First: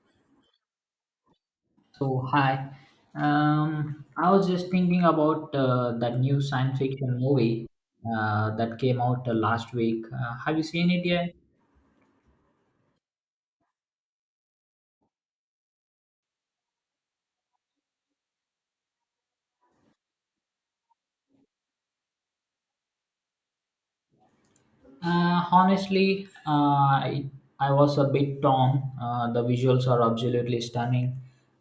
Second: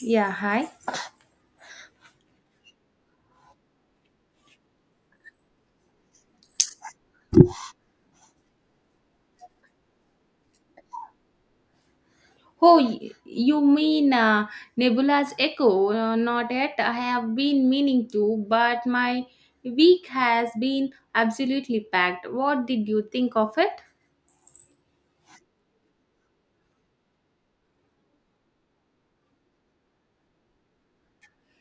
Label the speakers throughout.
Speaker 1: Yeah, hi.
Speaker 2: So, hi. I was just thinking about that new science fiction movie that came out last week. Have you seen it yet?
Speaker 1: Oh, you mean Nebula's Echo? Not yet. I have been meaning to, but my week has been absolutely packed. What did you think of it?
Speaker 2: Honestly, I was a bit torn. The visuals are absolutely stunning,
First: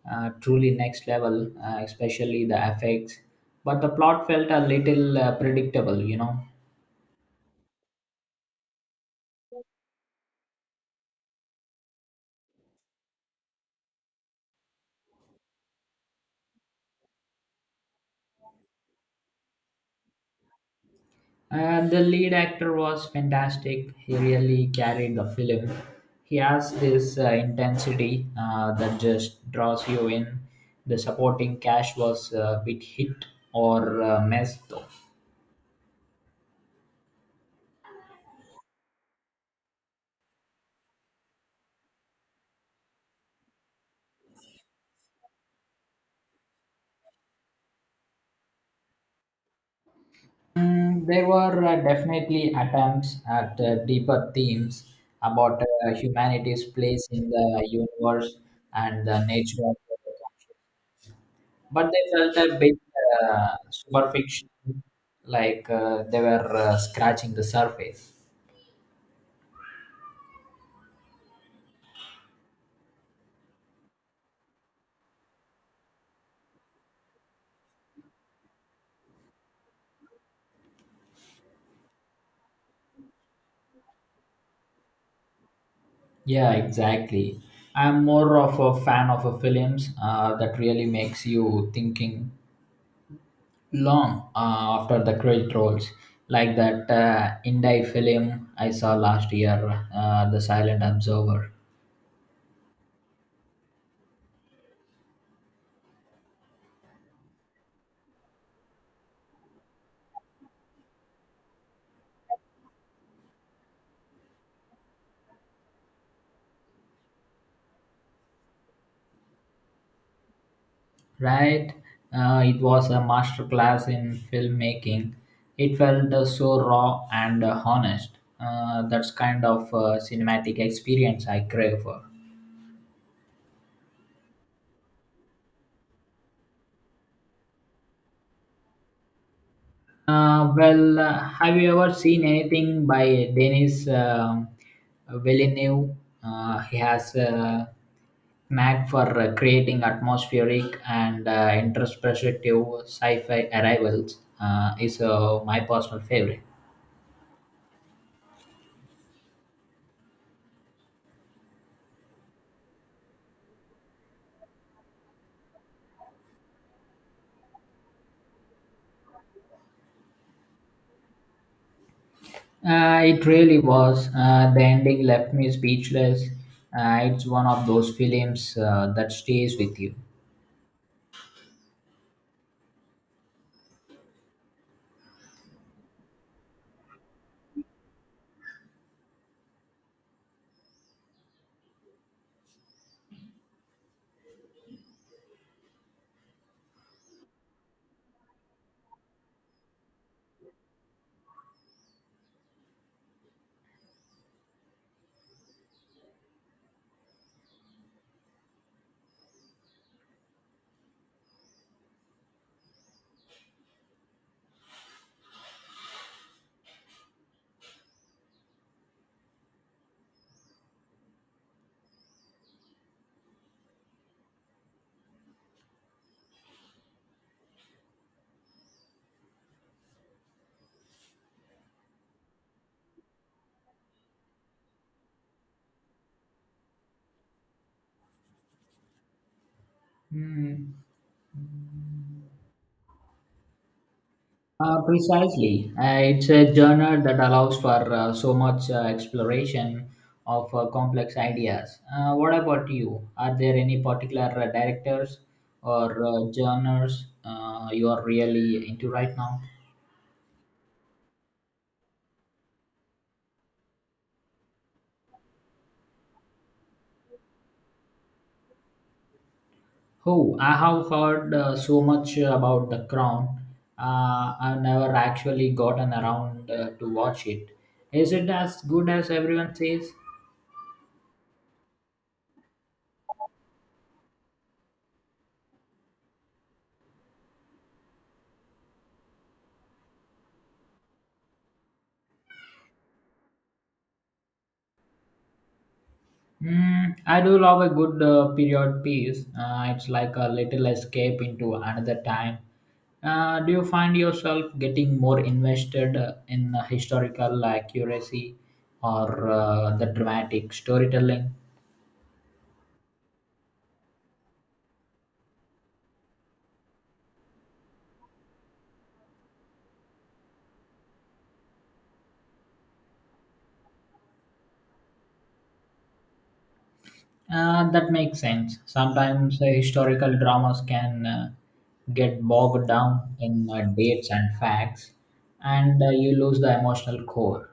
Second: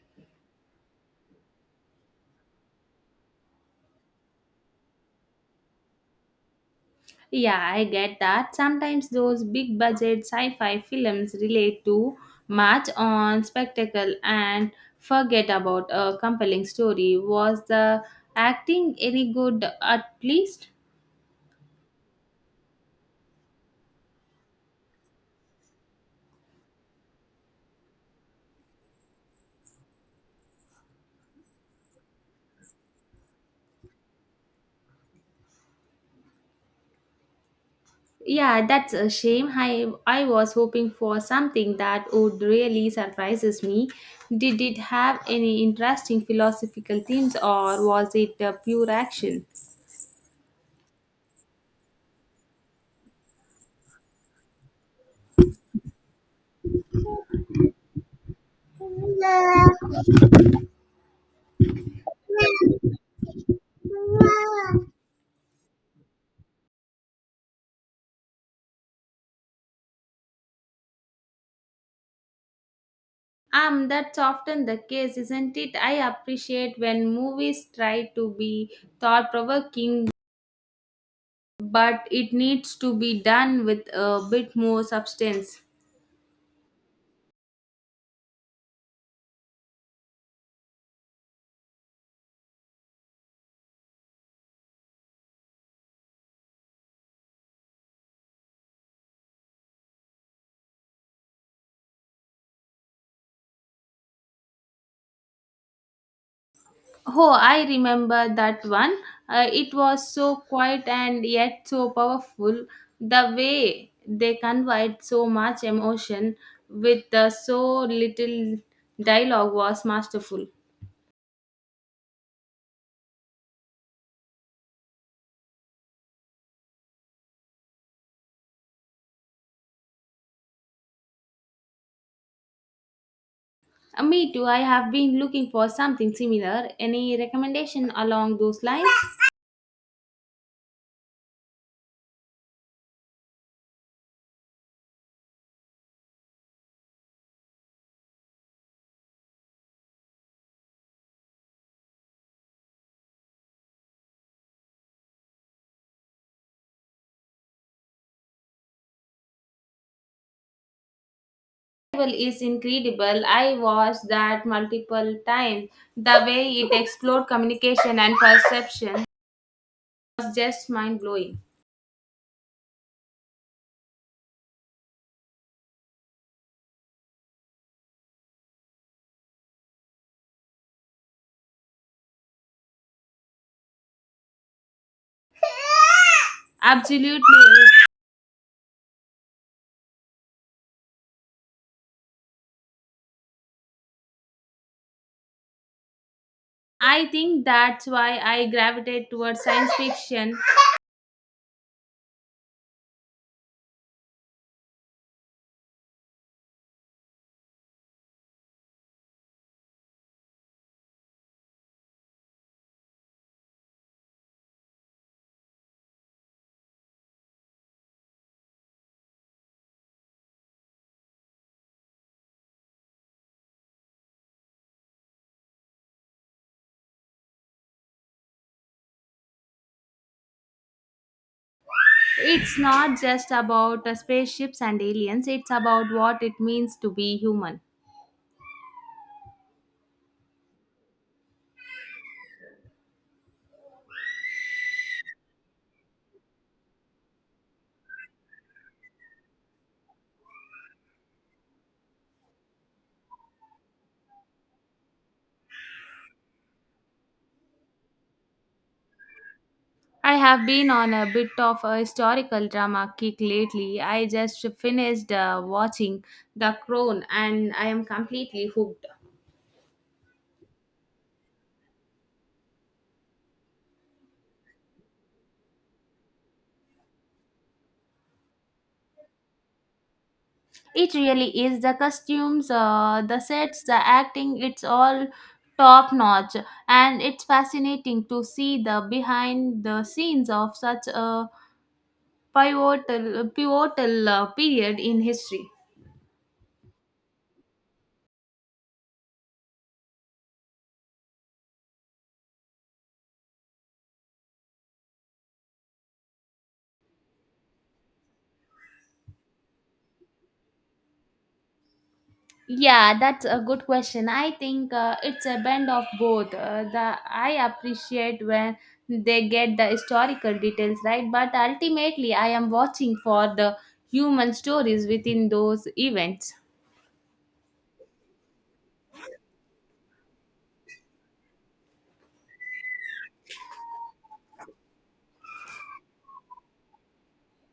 Speaker 2: truly next level, especially the effects. But the plot felt a little predictable,
Speaker 1: Yeah, I get that. Sometimes those big budget sci fi films relate to much on spectacle and forget about a compelling story. Was the acting any good at least?
Speaker 2: The lead actor was fantastic. He really carried the film. He has this intensity that just draws you in. The supporting cast was a bit hit or miss, though.
Speaker 1: Yeah, that's a shame. I was hoping for something that would really surprises me. Did it have any interesting philosophical themes or was it pure action?
Speaker 2: Mm, there were definitely attempts at deeper themes about humanity's place in the universe and the nature of the but they felt a bit superficial, like they were scratching the surface.
Speaker 1: That's often the case, isn't it? I appreciate when movies try to be thought provoking, but it needs to be done with a bit more substance.
Speaker 2: Yeah, exactly. I'm more of a fan of films that really makes you thinking long after the credit rolls, like that Indie film I saw last year, The Silent Observer.
Speaker 1: Oh, I remember that one. It was so quiet and yet so powerful. The way they conveyed so much emotion with so little dialogue was masterful.
Speaker 2: Right? It was a masterclass in filmmaking. It felt so raw and honest. That's kind of cinematic experience I crave for.
Speaker 1: Me too. I have been looking for something similar. Any recommendation along those lines?
Speaker 2: Well, have you ever seen anything by Denis Villeneuve? He has a knack for creating atmospheric and introspective sci-fi arrivals. Is my personal favorite.
Speaker 1: Bible is incredible. I watched that multiple times. The way it explored communication and perception was just mind blowing.
Speaker 2: It really was. The ending left me speechless. It's one of those films that stays with you.
Speaker 1: Absolutely. I think that's why I gravitate towards science fiction. It's not just about spaceships and aliens, it's about what it means to be human.
Speaker 2: Hmm. Precisely. It's a genre that allows for so much exploration of complex ideas. What about you? Are there any particular directors or genres you are really into right now?
Speaker 1: I have been on a bit of a historical drama kick lately. I just finished watching The Crown, and I am completely hooked.
Speaker 2: Oh, I have heard so much about The Crown. I have never actually gotten around to watch it. Is it as good as everyone says?
Speaker 1: It really is. The costumes, the sets, the acting, it's all top notch. And it's fascinating to see the behind the scenes of such a pivotal period in history.
Speaker 2: Mm, I do love a good period piece. It's like a little escape into another time. Do you find yourself getting more invested in historical accuracy or the dramatic storytelling?
Speaker 1: Yeah, that's a good question. I think it's a blend of both. The I appreciate when they get the historical details right, but ultimately I am watching for the human stories within those events.
Speaker 2: That makes sense. Sometimes historical dramas can get bogged down in dates and facts, and you lose the emotional core.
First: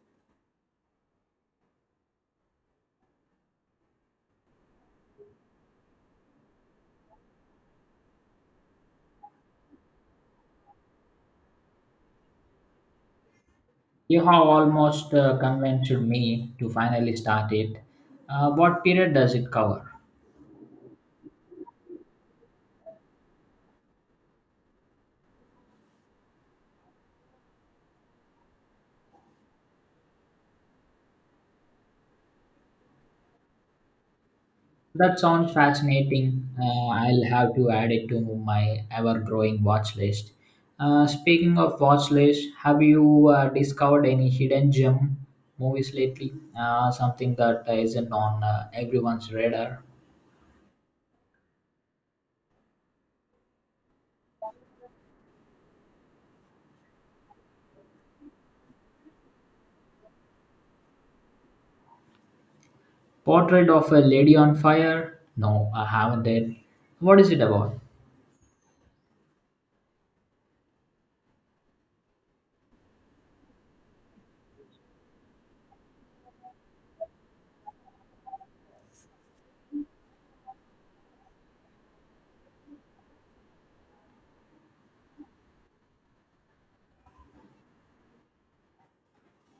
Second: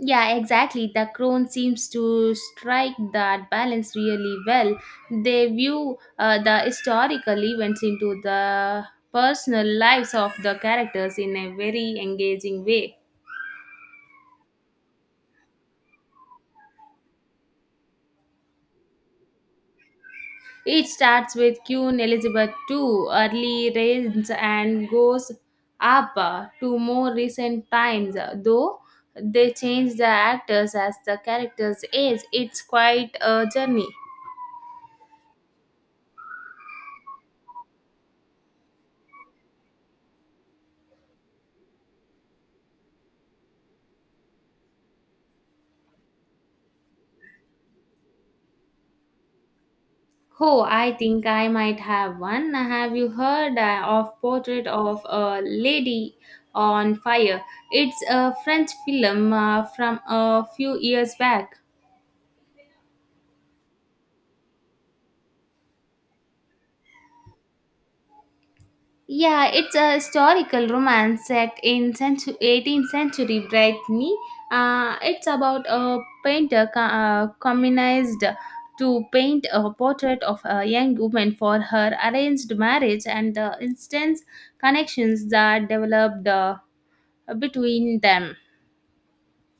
Speaker 1: Yeah, exactly. The crone seems to strike that balance really well. They view the historical events into the personal lives of the characters in a very engaging way.
Speaker 2: You have almost convinced me to finally start it. What period does it cover?
Speaker 1: It starts with Queen Elizabeth II, early reigns, and goes up to more recent times, though they change the actors as the characters age. It's quite a journey.
Speaker 2: That sounds fascinating. I'll have to add it to my ever-growing watch list. Speaking of watch list, have you discovered any hidden gem movies lately? Something that isn't on everyone's radar.
Speaker 1: Oh, I think I might have one. Have you heard of Portrait of a Lady on Fire? It's a French film from a few years back.
Speaker 2: Portrait of a Lady on Fire? No, I haven't it. What is it about?
Speaker 1: Yeah, it's a historical romance set in 18th century Brittany. It's about a painter communized to paint a portrait of a young woman for her arranged marriage, and the instant connections that developed. Between them.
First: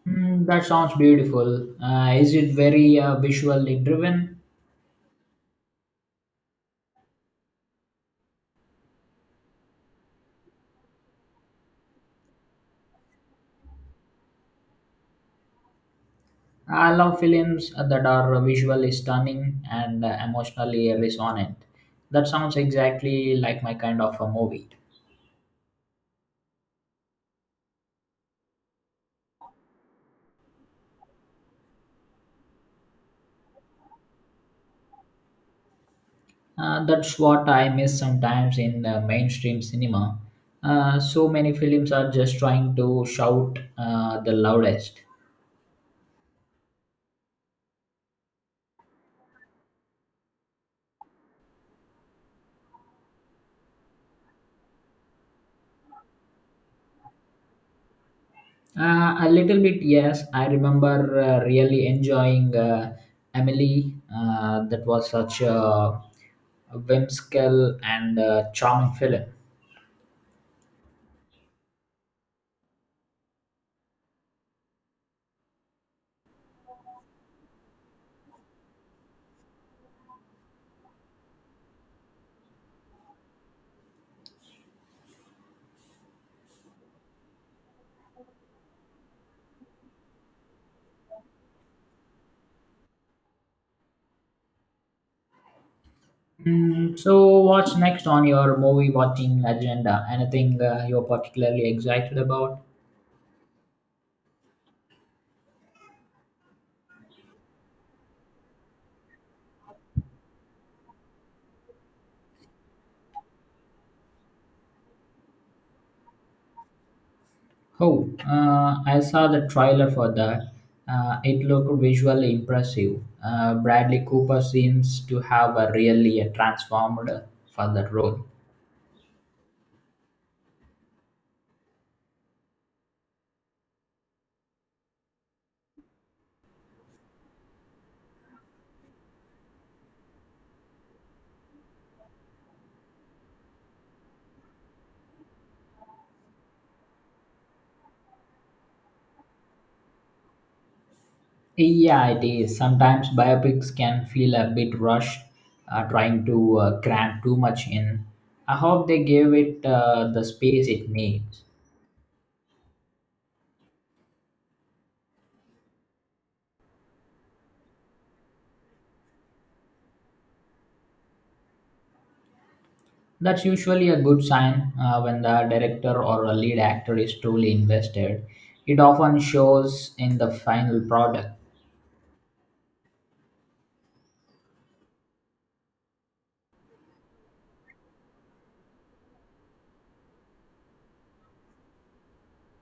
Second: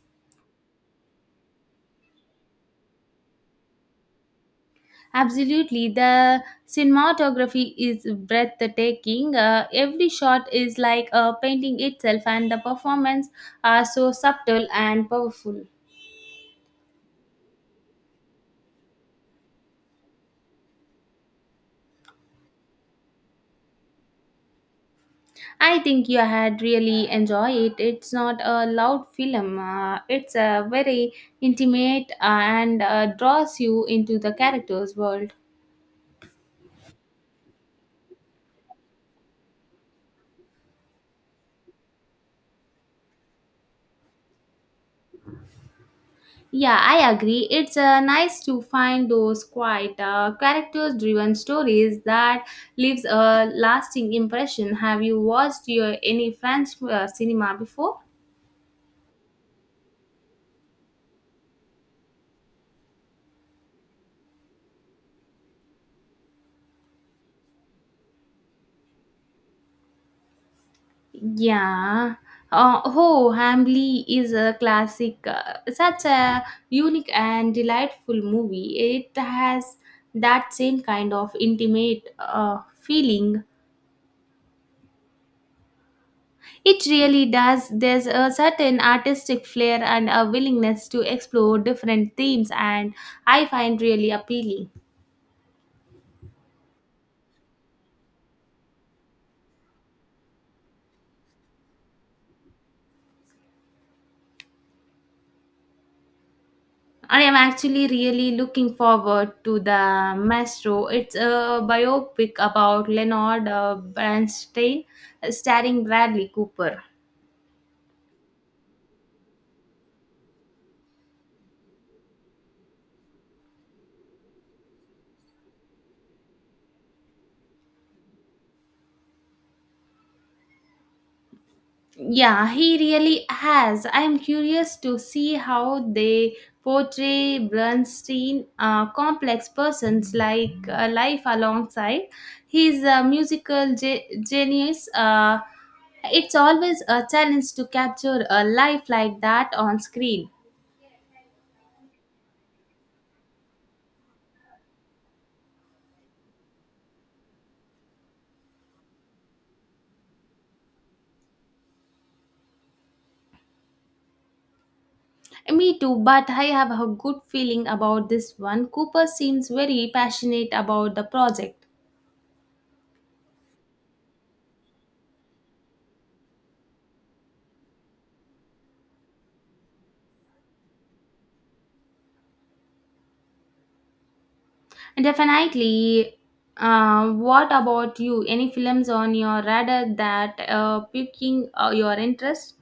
Speaker 2: Hmm, that sounds beautiful. Is it very visually driven?
Speaker 1: Absolutely, the cinematography is breathtaking. Every shot is like a painting itself, and the performance are so subtle and powerful.
Speaker 2: I love films that are visually stunning and emotionally resonant. That sounds exactly like my kind of a movie.
Speaker 1: I think you had really enjoy it. It's not a loud film. It's a very intimate and draws you into the character's world.
Speaker 2: That's what I miss sometimes in mainstream cinema. So many films are just trying to shout the loudest.
Speaker 1: Yeah, I agree. It's nice to find those quite character-driven stories that leaves a lasting impression. Have you watched any French cinema before?
Speaker 2: A little bit, yes. I remember really enjoying Emily. That was such a whimsical and charming film.
Speaker 1: Yeah. Oh, Hamlet is a classic, such a unique and delightful movie. It has that same kind of intimate feeling. It really does. There's a certain artistic flair and a willingness to explore different themes, and I find really appealing.
Speaker 2: Mm, so, what's next on your movie watching agenda? Anything you're particularly excited about?
Speaker 1: I am actually really looking forward to the Maestro. It's a biopic about Leonard Bernstein, starring Bradley Cooper.
Speaker 2: Oh, I saw the trailer for that. It looked visually impressive. Bradley Cooper seems to have a really a transformed for that role.
Speaker 1: Yeah, he really has. I'm curious to see how they portray Bernstein, complex persons like life alongside his musical genius. It's always a challenge to capture a life like that on screen.
Speaker 2: Yeah, it is. Sometimes biopics can feel a bit rushed, trying to cram too much in. I hope they gave it the space it needs.
Speaker 1: Me too, but I have a good feeling about this one. Cooper seems very passionate about the project.
Speaker 2: That's usually a good sign when the director or a lead actor is truly invested. It often shows in the final product.
Speaker 1: Definitely. What about you? Any films on your radar that piquing your interest?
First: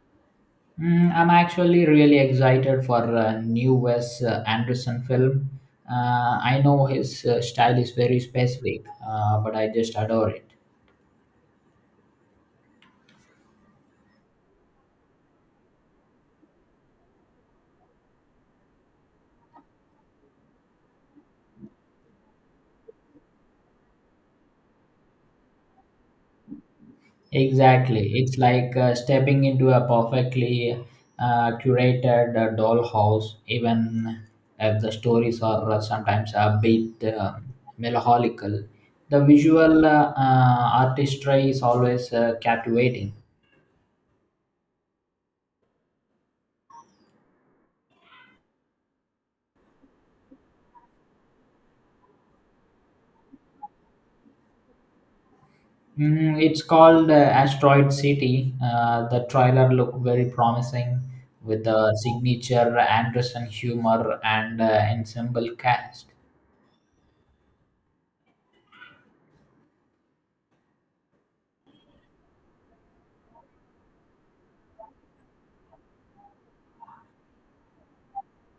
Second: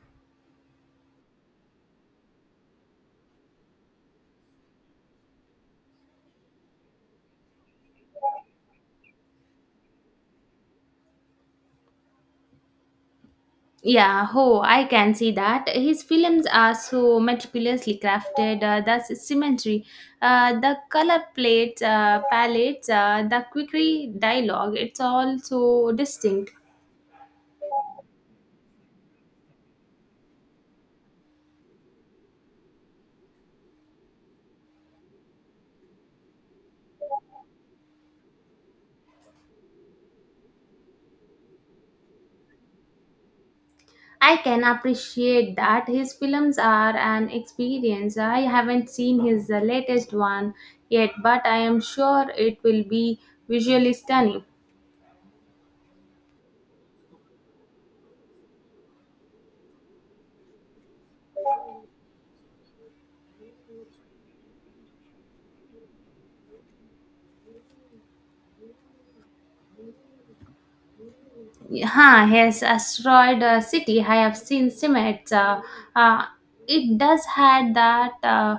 Speaker 2: Mm, I'm actually really excited for a new Wes Anderson film. I know his style is very specific, but I just adore it.
Speaker 1: Yeah, oh, I can see that. His films are so meticulously crafted. The symmetry, the color plates, palettes, the quirky dialogue. It's all so distinct.
Speaker 2: Exactly. It's like stepping into a perfectly curated dollhouse, even if the stories are sometimes a bit melancholical. The visual artistry is always captivating.
Speaker 1: I can appreciate that his films are an experience. I haven't seen his latest one yet, but I am sure it will be visually stunning.
Speaker 2: Mm, it's called Asteroid City. The trailer looked very promising with the signature Anderson humor and ensemble cast.
Speaker 1: Huh, his Asteroid City, I have seen Simets. Uh, it does had that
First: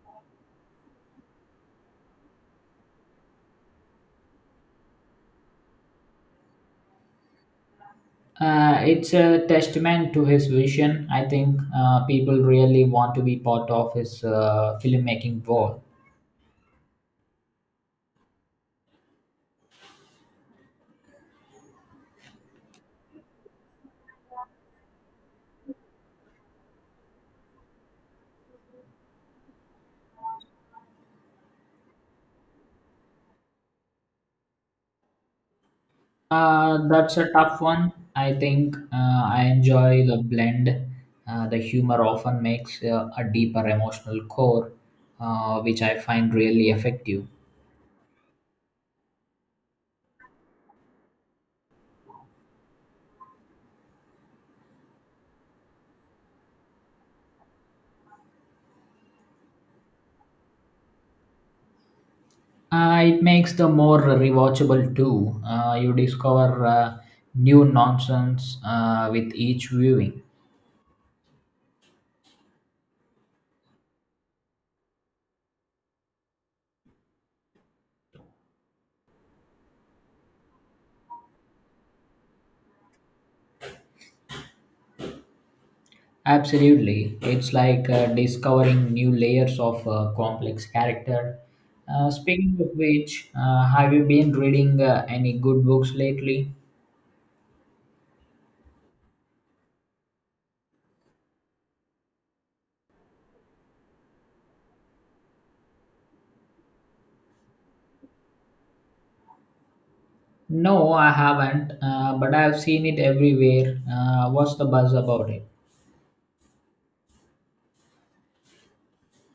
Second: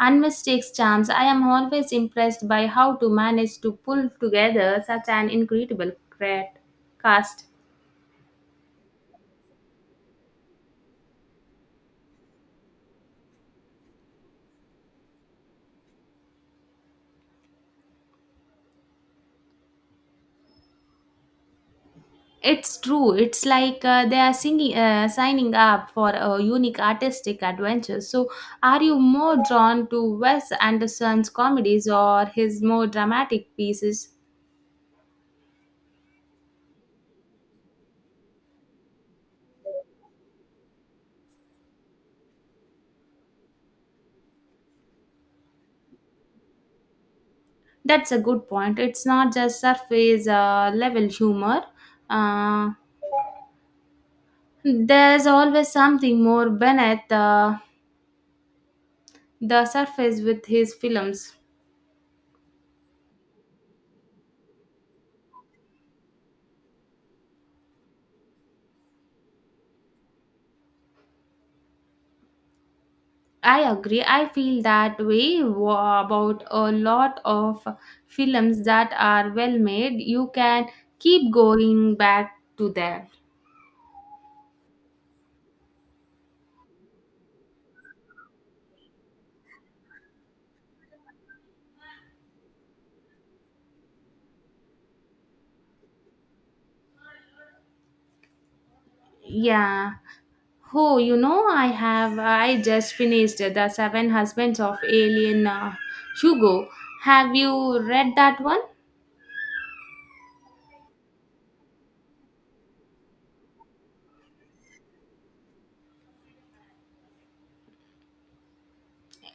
Speaker 1: unmistakable charms. I am always impressed by how to manage to pull together such an incredible cast.
Speaker 2: It's a testament to his vision. I think people really want to be part of his filmmaking world.
Speaker 1: It's true. It's like they are signing up for a unique artistic adventure. So, are you more drawn to Wes Anderson's comedies or his more dramatic pieces?
Speaker 2: That's a tough one. I think I enjoy the blend. The humor often makes a deeper emotional core, which I find really effective.
Speaker 1: That's a good point. It's not just surface level humor. Uh, there's always something more beneath the surface with his films.
Speaker 2: It makes the more rewatchable too. You discover new nonsense with each viewing.
Speaker 1: I agree. I feel that way about a lot of films that are well made. You can keep going back to that.
Speaker 2: Absolutely. It's like discovering new layers of complex character. Speaking of which, have you been reading any good books lately?
Speaker 1: Yeah. Oh, I have. I just finished The Seven Husbands of Alien Hugo. Have you read that one?
Speaker 2: No, I haven't, but I've seen it everywhere. What's the buzz about it?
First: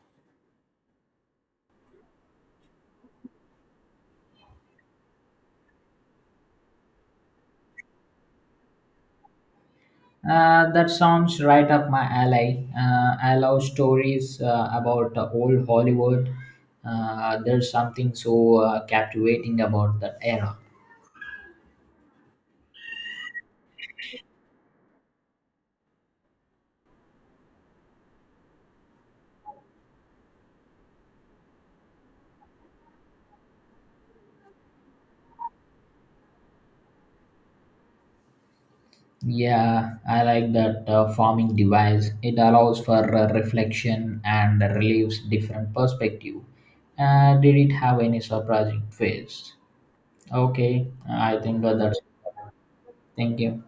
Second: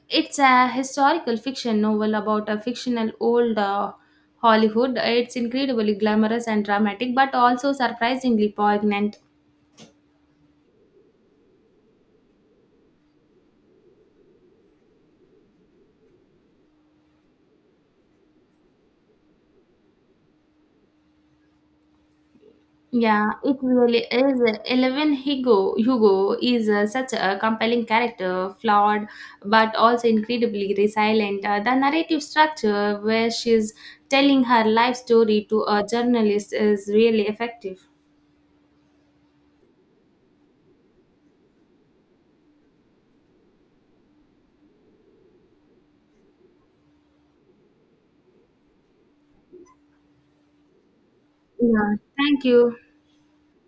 Speaker 1: It's a historical fiction novel about a fictional old Hollywood. It's incredibly glamorous and dramatic, but also surprisingly poignant.
Speaker 2: That sounds right up my alley. I love stories about old Hollywood. There's something so captivating about that era.
Speaker 1: Yeah, it really is. Eleven Hugo is such a compelling character, flawed but also incredibly resilient. The narrative structure where she's telling her life story to a journalist is really effective.
Speaker 2: Yeah, I like that farming device. It allows for reflection and relieves different perspective. Did it have any surprising twist? Okay, I think that
Speaker 1: Yeah,
Speaker 2: that's.
Speaker 1: thank you.
Speaker 2: Thank you.